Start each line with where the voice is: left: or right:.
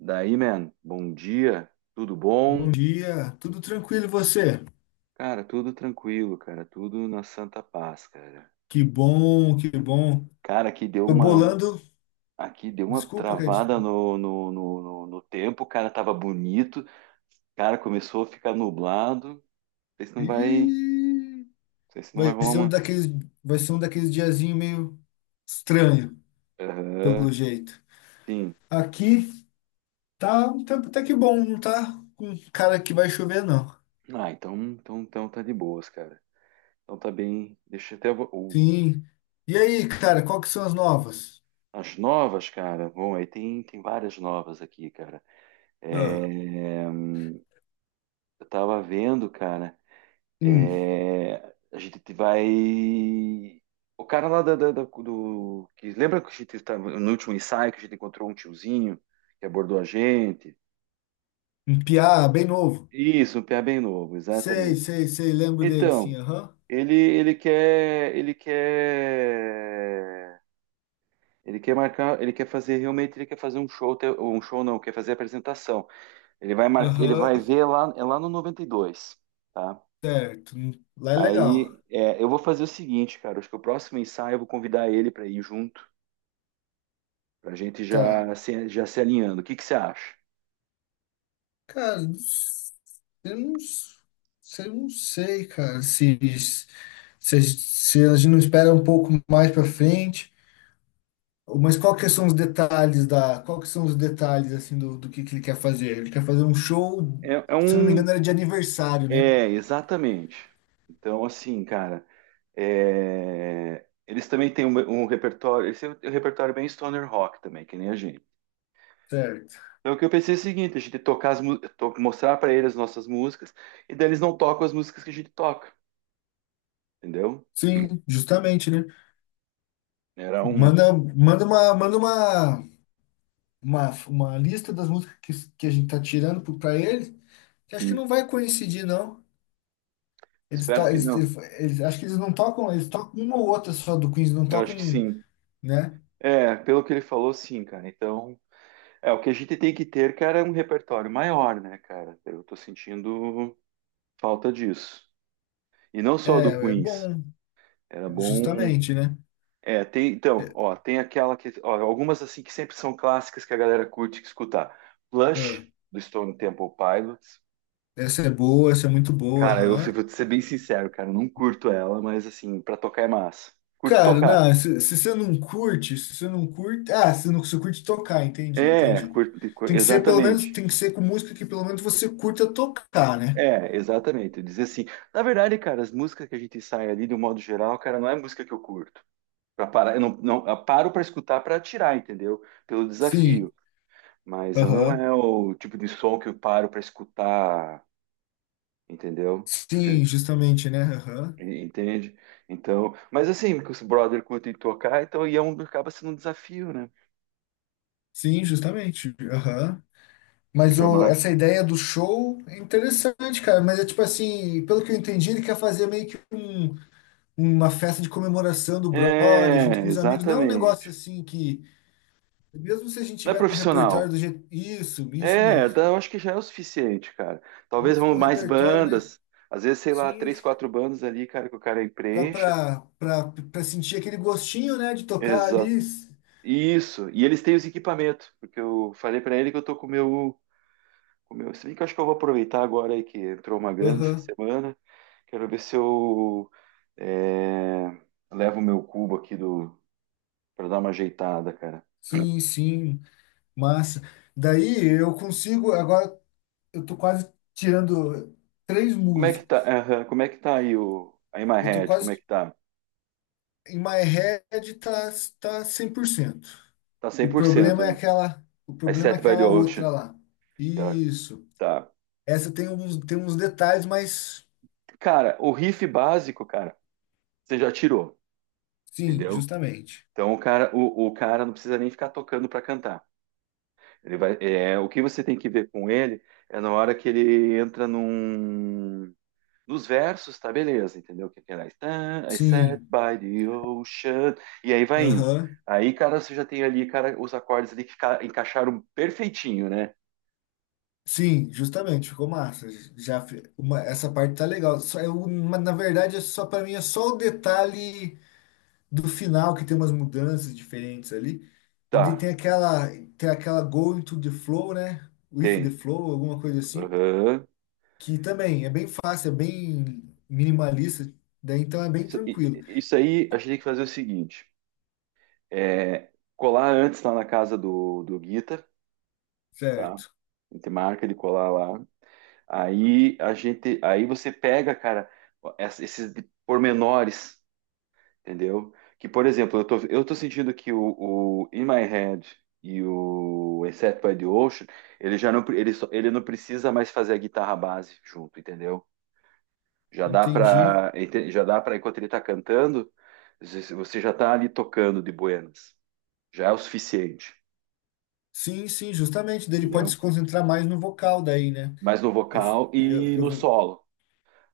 right: Daí, man, bom dia, tudo
left: Bom
right: bom?
left: dia, tudo tranquilo e você?
right: Cara, tudo tranquilo, cara, tudo na santa paz, cara.
left: Que bom, que bom.
right: Cara,
left: Tô bolando,
right: aqui deu uma
left: desculpa, cara.
right: travada no tempo, o cara tava bonito, cara, começou a ficar nublado, não
left: E
right: sei se não vai
left: vai
right: rolar
left: ser um
right: uma.
left: daqueles, vai ser um daqueles diazinho meio estranho,
right: Aham,
left: pelo jeito.
right: sim.
left: Aqui tá um tempo até que bom, não tá com cara que vai chover, não.
right: Ah, então tá de boas, cara. Então tá bem, deixa eu até.
left: Sim. E aí, cara, qual que são as novas?
right: As novas, cara, bom, aí tem várias novas aqui, cara.
left: Ah,
right: É. Eu tava vendo, cara.
left: hum,
right: É, a gente vai. O cara lá lembra que a gente estava no último ensaio que a gente encontrou um tiozinho que abordou a gente?
left: um piá bem novo.
right: Isso, um piá bem novo,
left: Sei,
right: exatamente.
left: sei, sei, lembro dele, sim,
right: Então,
left: aham.
right: ele quer. Ele quer marcar. Ele quer fazer realmente. Ele quer fazer um show. Um show não, quer fazer apresentação. Ele
left: Aham,
right: vai ver lá, é lá no 92, tá?
left: certo. Lá é legal.
right: Aí é, eu vou fazer o seguinte, cara. Acho que o próximo ensaio eu vou convidar ele para ir junto, para a gente
left: Tá.
right: já se alinhando. O que que você acha?
left: Cara, eu não, s- eu não sei, cara, se a gente não espera um pouco mais pra frente, mas qual que são os detalhes, assim, do que ele quer fazer? Ele quer fazer um show,
right: É, é
left: se eu não me
right: um.
left: engano, era de aniversário, né?
right: É, exatamente. Então, assim, cara, é, eles também têm um repertório. Esse é um repertório bem stoner rock também, que nem a gente.
left: Certo.
right: Então, o que eu pensei é o seguinte: a gente tocar mostrar para eles as nossas músicas, e daí eles não tocam as músicas que a gente toca, entendeu?
left: Sim, justamente, né?
right: Era uma.
left: Manda uma lista das músicas que a gente tá tirando pra ele, que acho que
right: Sim.
left: não vai coincidir, não. Eles, to
right: Espero que
left: eles,
right: não.
left: eles, eles- acho que eles não tocam, eles tocam uma ou outra só do Queens, não
right: Eu acho
left: tocam,
right: que
left: um,
right: sim.
left: né?
right: É, pelo que ele falou, sim, cara. Então, é o que a gente tem que ter, cara, é um repertório maior, né, cara? Eu tô sentindo falta disso. E não só do
left: É, é
right: Queens.
left: bom,
right: Era bom.
left: justamente, né?
right: É, tem, então, ó, tem aquela que, ó, algumas assim que sempre são clássicas que a galera curte escutar. Plush
left: Ah,
right: do Stone Temple Pilots.
left: essa é boa, essa é muito boa,
right: Cara, eu
left: aham.
right: vou ser bem sincero, cara, eu não curto ela, mas assim, pra tocar é massa. Curto
left: Cara,
right: tocar.
left: não, se você não curte, se você não curte. Ah, se não se curte tocar, entendi, entendi. Tem que ser, pelo menos,
right: Exatamente.
left: tem que ser com música que pelo menos você curta tocar, né?
right: É, exatamente. Dizer assim, na verdade, cara, as músicas que a gente sai ali, do modo geral, cara, não é música que eu curto. Pra parar, eu não, não, eu paro pra escutar pra tirar, entendeu? Pelo
left: Sim,
right: desafio. Mas eu não
left: aham.
right: é o tipo de som que eu paro pra escutar, entendeu?
left: Sim, justamente, né? Aham.
right: Entende? Então, mas assim, que os brother curtem tocar, então e é um, acaba sendo um desafio, né?
left: Sim, justamente. Aham. Mas
right: Fica massa.
left: essa ideia do show é interessante, cara. Mas é tipo assim, pelo que eu entendi, ele quer fazer meio que uma festa de comemoração do brother junto
right: É,
left: com os amigos. Não é um negócio
right: exatamente.
left: assim que, mesmo se a gente
right: Não é
left: tiver com o repertório
right: profissional.
left: do jeito. Isso mesmo.
right: Eu acho que já é o suficiente, cara. Talvez
left: Mesmo
right: vão
left: com o
right: mais
left: repertório, né?
right: bandas, às vezes, sei lá,
left: Sim.
right: três, quatro bandas ali, cara, que o cara
left: Só
right: preencha.
left: pra sentir aquele gostinho, né, de tocar
right: Exato.
left: ali.
right: Isso. E eles têm os equipamentos, porque eu falei pra ele que eu tô com o meu. Se bem que eu acho que eu vou aproveitar agora aí que entrou uma grana essa
left: Aham.
right: semana. Quero ver se eu é, levo o meu cubo aqui do para dar uma ajeitada, cara.
left: Sim, sim. Massa. Daí eu consigo. Agora eu tô quase tirando três
right: Como é que tá?
left: músicas.
right: Aham, como é que tá aí o a In My
left: Eu tô
right: Head? Como é
left: quase
right: que tá?
left: Em My Head tá 100%.
right: Tá cem
left: O
right: por
left: problema
right: cento,
left: é
right: né?
left: aquela, o
right: I
left: problema é
right: Set by the
left: aquela outra
right: Ocean.
left: lá.
right: Tá,
left: Isso.
right: tá.
left: Essa tem uns detalhes, mas
right: Cara, o riff básico, cara, você já tirou,
left: sim,
right: entendeu?
left: justamente.
right: Então o cara, o cara não precisa nem ficar tocando para cantar. Ele vai, é, o que você tem que ver com ele é na hora que ele entra nos versos, tá beleza, entendeu? Que tem lá, "Stand- I sat
left: Sim.
right: by the ocean, e aí vai indo.
left: Aham.
right: Aí, cara, você já tem ali, cara, os acordes ali que encaixaram perfeitinho, né?
left: Sim, justamente, ficou massa. Essa parte tá legal. Mas, na verdade, é só para mim é só o detalhe do final que tem umas mudanças diferentes ali. E
right: Tá,
left: de- tem aquela tem aquela Go into the Flow, né? With the
right: tem.
left: Flow, alguma coisa assim,
right: Aham.
left: que também é bem fácil, é bem minimalista, daí então é bem
right: Isso
left: tranquilo.
right: e- isso aí, a gente tem que fazer o seguinte. É, colar antes lá na casa do Guita, tá?
left: Certo,
right: A gente marca de colar lá. Aí a gente, aí você pega, cara, esses pormenores, entendeu? Que, por exemplo, eu tô sentindo que o In My Head e o Except by the Ocean, ele não precisa mais fazer a guitarra base junto, entendeu? Já dá
left: entendi.
right: pra, já dá pra, enquanto ele tá cantando, você já tá ali tocando de buenas. Já é o suficiente,
left: Sim, sim, justamente, daí ele pode se
right: entendeu?
left: concentrar mais no vocal daí, né?
right: Mais no
left: Eu,
right: vocal
left: eu,
right: e no
left: eu-
right: solo.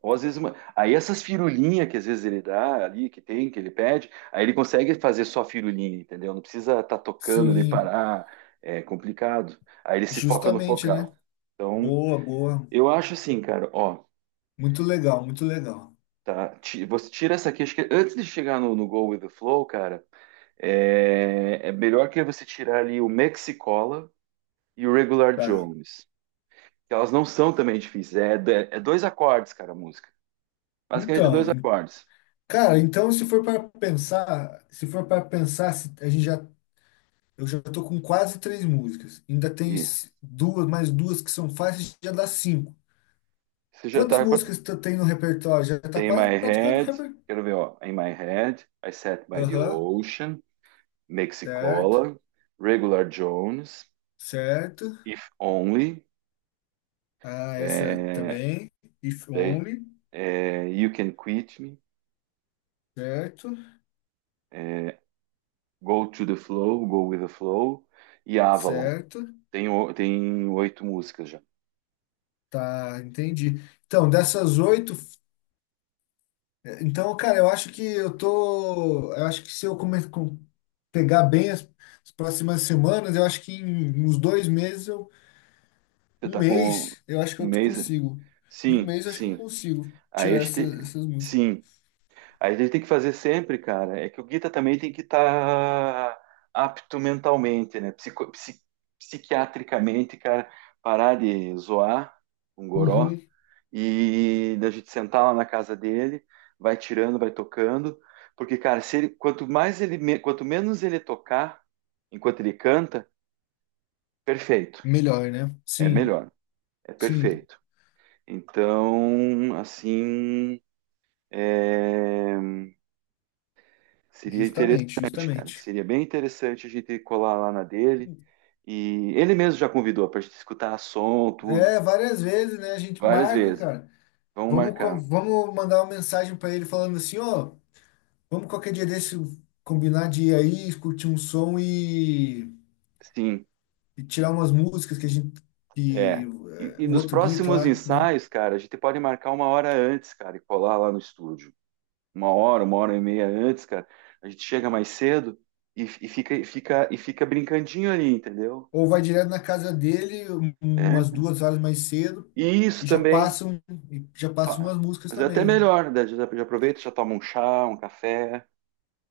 right: Ou às vezes, uma- aí essas firulinhas que às vezes ele dá ali, que tem, que ele pede, aí ele consegue fazer só firulinha, entendeu? Não precisa estar tá tocando, de
left: sim,
right: parar, é complicado. Aí ele se foca no
left: justamente, né?
right: focal. Então,
left: Boa, boa.
right: eu acho assim, cara, ó,
left: Muito legal, muito legal.
right: tá, você tira essa aqui, acho que antes de chegar no Go With The Flow, cara, é, é melhor que você tirar ali o Mexicola e o Regular
left: Tá.
right: Jones, que elas não são também difíceis, é, é dois acordes, cara, a música. Basicamente, é
left: Então,
right: dois acordes.
left: cara, então se for para pensar, se- a gente já eu já tô com quase três músicas. Ainda tem
right: E
left: mais duas que são fáceis, já dá cinco.
right: você já
left: Quantas
right: tá.
left: músicas tu tem no repertório? Já tá
right: Tem
left: quase
right: my
left: praticando o
right: head.
left: repertório.
right: Quero ver, ó. In my head, I sat by the
left: Aham,
right: ocean,
left: certo,
right: Mexicola, Regular Jones,
left: certo.
right: If Only,
left: Ah, essa
right: é,
left: também. If
right: they,
left: Only,
right: é, You Can Quit Me,
left: certo,
right: é, Go to the Flow, Go with the Flow e Avalon.
left: certo.
right: Tem, tem oito músicas já.
left: Tá, entendi. Então, dessas oito, então, cara, eu acho que se pegar bem as próximas semanas, eu acho que em uns 2 meses,
right: Você
left: um
right: tá com
left: mês, eu acho que
right: um
left: eu
right: mês?
left: consigo. Em um
right: Sim,
left: mês, eu acho que eu
right: sim.
left: consigo
right: A
left: tirar
right: este,
left: essas músicas.
right: sim. A gente tem que fazer sempre, cara, é que o guita também tem que estar apto mentalmente, né? Psiquiatricamente, cara, parar de zoar um goró
left: Uhum.
right: e da gente sentar lá na casa dele, vai tirando, vai tocando, porque, cara, se ele, quanto mais ele, quanto menos ele tocar enquanto ele canta, perfeito,
left: Melhor, né?
right: é
left: Sim.
right: melhor, é
left: Sim,
right: perfeito. Então, assim, é. Seria
left: justamente,
right: interessante, cara.
left: justamente.
right: Seria bem interessante a gente colar lá na dele. E ele mesmo já convidou pra gente escutar som, tudo,
left: É, várias vezes, né? A gente
right: várias
left: marca,
right: vezes.
left: cara.
right: Vamos
left: Vamos, co-
right: marcar.
left: vamos mandar uma mensagem pra ele falando assim, ó, vamos qualquer dia desse combinar de ir aí, curtir um som e,
right: Sim,
left: e tirar umas músicas que a gente que
right: é. E
left: o
right: nos
left: outro guita
right: próximos
left: lá, né?
right: ensaios, cara, a gente pode marcar uma hora antes, cara, e colar lá no estúdio. Uma hora e meia antes, cara. A gente chega mais cedo e fica brincandinho ali, entendeu?
left: Ou vai direto na casa dele
right: É.
left: umas 2 horas mais cedo
right: E isso
left: e já
right: também.
left: passam e já passam umas músicas
right: Mas é até
left: também, né?
right: melhor, né? Já já aproveita, já toma um chá, um café.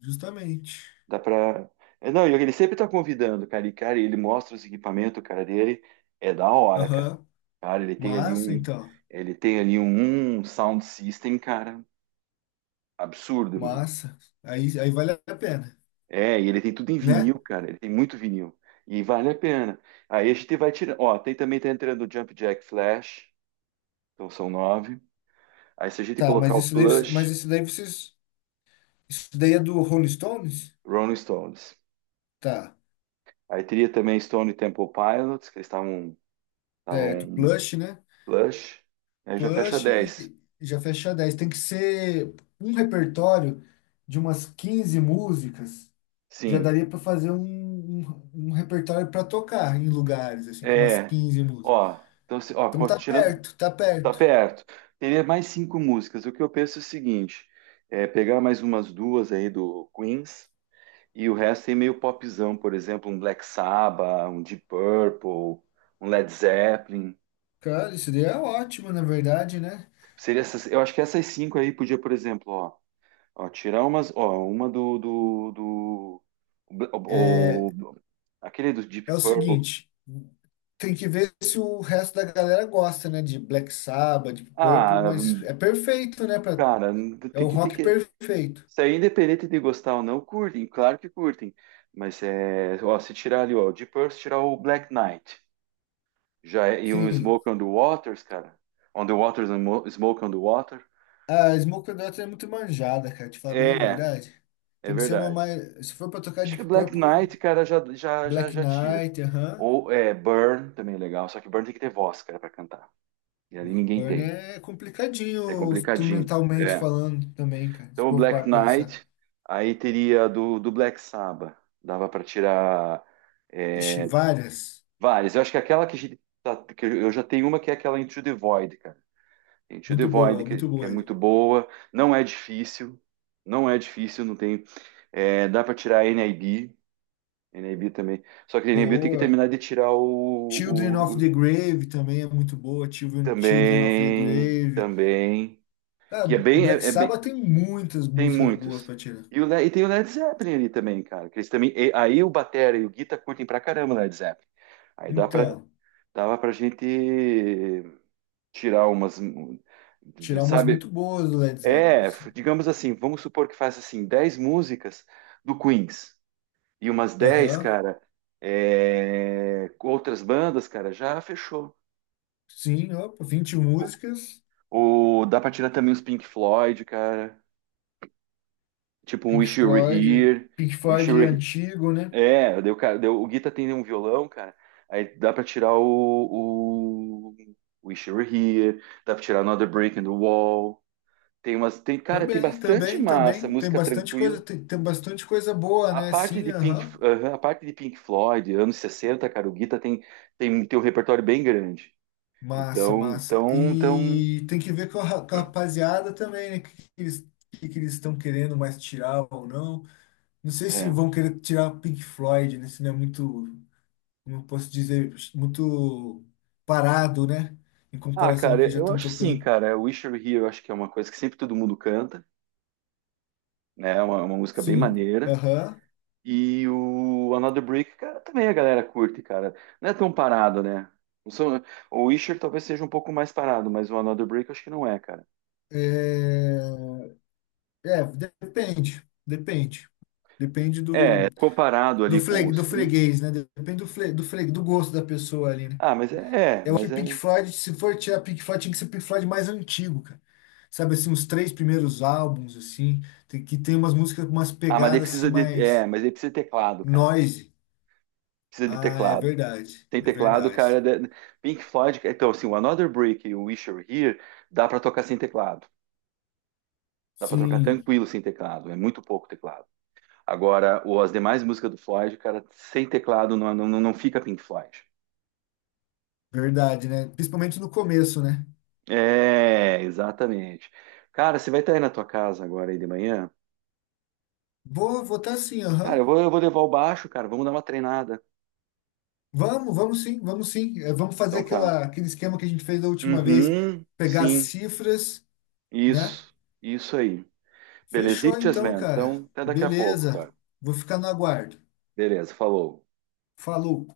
left: Justamente.
right: Dá pra. É, não, e ele sempre tá convidando, cara. E, cara, ele mostra os equipamentos, cara, dele. É da hora, cara.
left: Aham.
right: Cara, ele tem ali
left: Massa,
right: um.
left: então.
right: Ele tem ali um sound system, cara. Absurdo, meu.
left: Massa. Aí vale a pena,
right: É, e ele tem tudo em
left: né?
right: vinil, cara. Ele tem muito vinil. E vale a pena. Aí a gente vai tirar. Ó, tem também tá entrando o Jump Jack Flash. Então são nove. Aí se a gente
left: Tá,
right: colocar
left: mas
right: o
left: isso daí, você- mas
right: Plush,
left: isso daí vocês, isso daí é do Rolling Stones?
right: Rolling Stones.
left: Tá,
right: Aí teria também Stone Temple Pilots, que eles estavam.
left: certo,
right: Estavam
left: Plush, né?
right: Plush. Aí já fecha
left: Plush
right: 10.
left: já fecha 10. Tem que ser um repertório de umas 15 músicas. Já
right: Sim,
left: daria para fazer um repertório para tocar em lugares, assim, com umas
right: é.
left: 15 músicas.
right: Ó, então,
left: Então tá
right: tirando,
left: perto, tá
right: tá
left: perto.
right: perto. Teria mais cinco músicas. O que eu penso é o seguinte: é pegar mais umas duas aí do Queens e o resto é meio popzão, por exemplo, um Black Sabbath, um Deep Purple, um Led Zeppelin.
left: Cara, isso daí é ótimo, na verdade, né?
right: Seria essas, eu acho que essas cinco aí podia, por exemplo, ó, ó, tirar umas, ó, uma do o, o- aquele do Deep
left: É o
right: Purple.
left: seguinte. Tem que ver se o resto da galera gosta, né? De Black Sabbath, de Purple,
right: Ah,
left: mas é perfeito, né? pra-
right: cara,
left: é o
right: tem que ter
left: rock
right: que
left: perfeito.
right: isso aí, independente de gostar ou não, curtem, claro que curtem. Mas é, ó, se tirar ali, ó, o Deep Purple, se tirar o Black Knight, já é- e um
left: Sim.
right: Smoke on the Waters, cara. On the Waters, and Mo- Smoke on the Water.
left: A Smoke on the Water é muito manjada, cara. Te falar bem a
right: É,
left: verdade.
right: é
left: Tem que ser uma
right: verdade.
left: mais. Se for pra tocar
right: Acho que
left: Deep
right: Black
left: Purple,
right: Knight, cara,
left: Black
right: já tira.
left: Knight, aham.
right: Ou é, Burn também é legal, só que Burn tem que ter voz, cara, pra cantar. E
left: E
right: ali ninguém
left: Burn
right: tem.
left: é
right: É
left: complicadinho,
right: complicadinho.
left: instrumentalmente
right: É.
left: falando também, cara. Se
right: Então o
left: for pra
right: Black
left: pensar.
right: Knight, aí teria do Black Sabbath. Dava pra tirar.
left: Ixi,
right: É,
left: várias.
right: várias. Eu acho que aquela que, que eu já tenho uma que é aquela Into the Void, cara. Into the
left: Muito
right: Void,
left: boa, muito
right: que é
left: boa.
right: muito boa, não é difícil, não é difícil, não tem. É, dá para tirar NIB, NIB também. Só que NIB tem que
left: Boa.
right: terminar de tirar o,
left: Children
right: o-
left: of the
right: o-
left: Grave também é muito boa. Children, Children of the
right: Também,
left: Grave.
right: também.
left: Cara,
right: Que é
left: o
right: bem,
left: Black
right: é, é bem,
left: Sabbath tem muitas
right: tem
left: músicas boas
right: muitos.
left: para tirar.
right: E tem o Led Zeppelin ali também, cara. Que eles também, aí o batera e o guitar curtem pra caramba o Led Zeppelin. Aí dá pra,
left: Então,
right: dava pra gente tirar umas,
left: tirar umas
right: sabe?
left: muito boas do Led Zeppelin.
right: É,
left: Sim.
right: digamos assim, vamos supor que faça assim 10 músicas do Queens e umas 10
left: Aham.
right: cara, é, com outras bandas, cara, já fechou.
left: Sim, opa, 20 músicas.
right: Ou dá pra tirar também os Pink Floyd, cara, tipo um
left: Pink
right: Wish You Were
left: Floyd.
right: Here,
left: Pink
right: Wish You
left: Floyd
right: Were
left: é
right: He-
left: antigo, né?
right: É, deu, cara, daí o Guita tem um violão, cara, aí dá pra tirar o Wish You Were Here, dá pra tirar Another Break in the Wall, tem umas, tem, cara, tem
left: Também,
right: bastante
left: também,
right: massa,
left: também. Tem
right: música
left: bastante coisa,
right: tranquila.
left: tem bastante coisa boa,
right: A
left: né?
right: parte
left: Sim,
right: de Pink,
left: aham.
right: aham, a parte de Pink Floyd, anos 60, cara, o Guita tem, tem um repertório bem grande.
left: Massa, massa.
right: Então,
left: E tem que ver com a rapaziada também, né? O que, que eles estão querendo mais tirar ou não. Não sei se
right: é.
left: vão querer tirar o Pink Floyd, né? Se não é muito, como eu posso dizer, muito parado, né? Em
right: Ah,
left: comparação ao
right: cara,
left: que já
right: eu
left: estão
right: acho assim,
left: tocando.
right: cara, Wish You Were Here, eu acho que é uma coisa que sempre todo mundo canta, né? É uma música bem
left: Sim,
right: maneira.
left: aham.
right: E o Another Brick, cara, também a galera curte, cara. Não é tão parado, né? Não são. O Wisher talvez seja um pouco mais parado, mas o Another Brick eu acho que não é, cara.
left: É, é, depende, depende. Depende do,
right: É comparado
left: do,
right: ali com
left: fle,
right: o
left: do
right: Scream,
left: freguês, né? Depende do gosto da pessoa ali, né?
right: ah,
left: Eu acho
right: mas
left: que Pink
right: é.
left: Floyd, se for tirar Pink Floyd, tinha que ser Pink Floyd mais antigo, cara. Sabe assim, os três primeiros álbuns, assim, que tem umas músicas com umas
right: Ah, mas daí
left: pegadas assim
right: precisa de. É,
left: mais
right: mas daí precisa de teclado, cara.
left: noise.
right: Precisa de
left: Ah, é
right: teclado.
left: verdade,
right: Tem
left: é
right: teclado, cara.
left: verdade.
right: Da Pink Floyd. Então, assim, o Another Brick e o Wish You Were Here dá pra tocar sem teclado. Dá pra tocar
left: Sim,
right: tranquilo sem teclado. É muito pouco teclado. Agora, o, as demais músicas do Floyd, cara, sem teclado não fica Pink Floyd.
left: verdade, né? Principalmente no começo, né?
right: É, exatamente. Cara, você vai estar aí na tua casa agora aí de manhã?
left: Vou votar sim,
right: Cara,
left: aham.
right: eu vou levar o baixo, cara. Vamos dar uma treinada.
left: Vamos, vamos sim, vamos sim. É, vamos fazer
right: Então tá.
left: aquele esquema que a gente fez da última vez,
right: Uhum,
left: pegar as
right: sim.
left: cifras, né?
right: Isso, isso aí.
left: Fechou
right: Belezitas,
left: então,
right: man.
left: cara.
right: Então, até daqui a pouco,
left: Beleza.
right: cara.
left: Vou ficar no aguardo.
right: Beleza, falou.
left: Falou.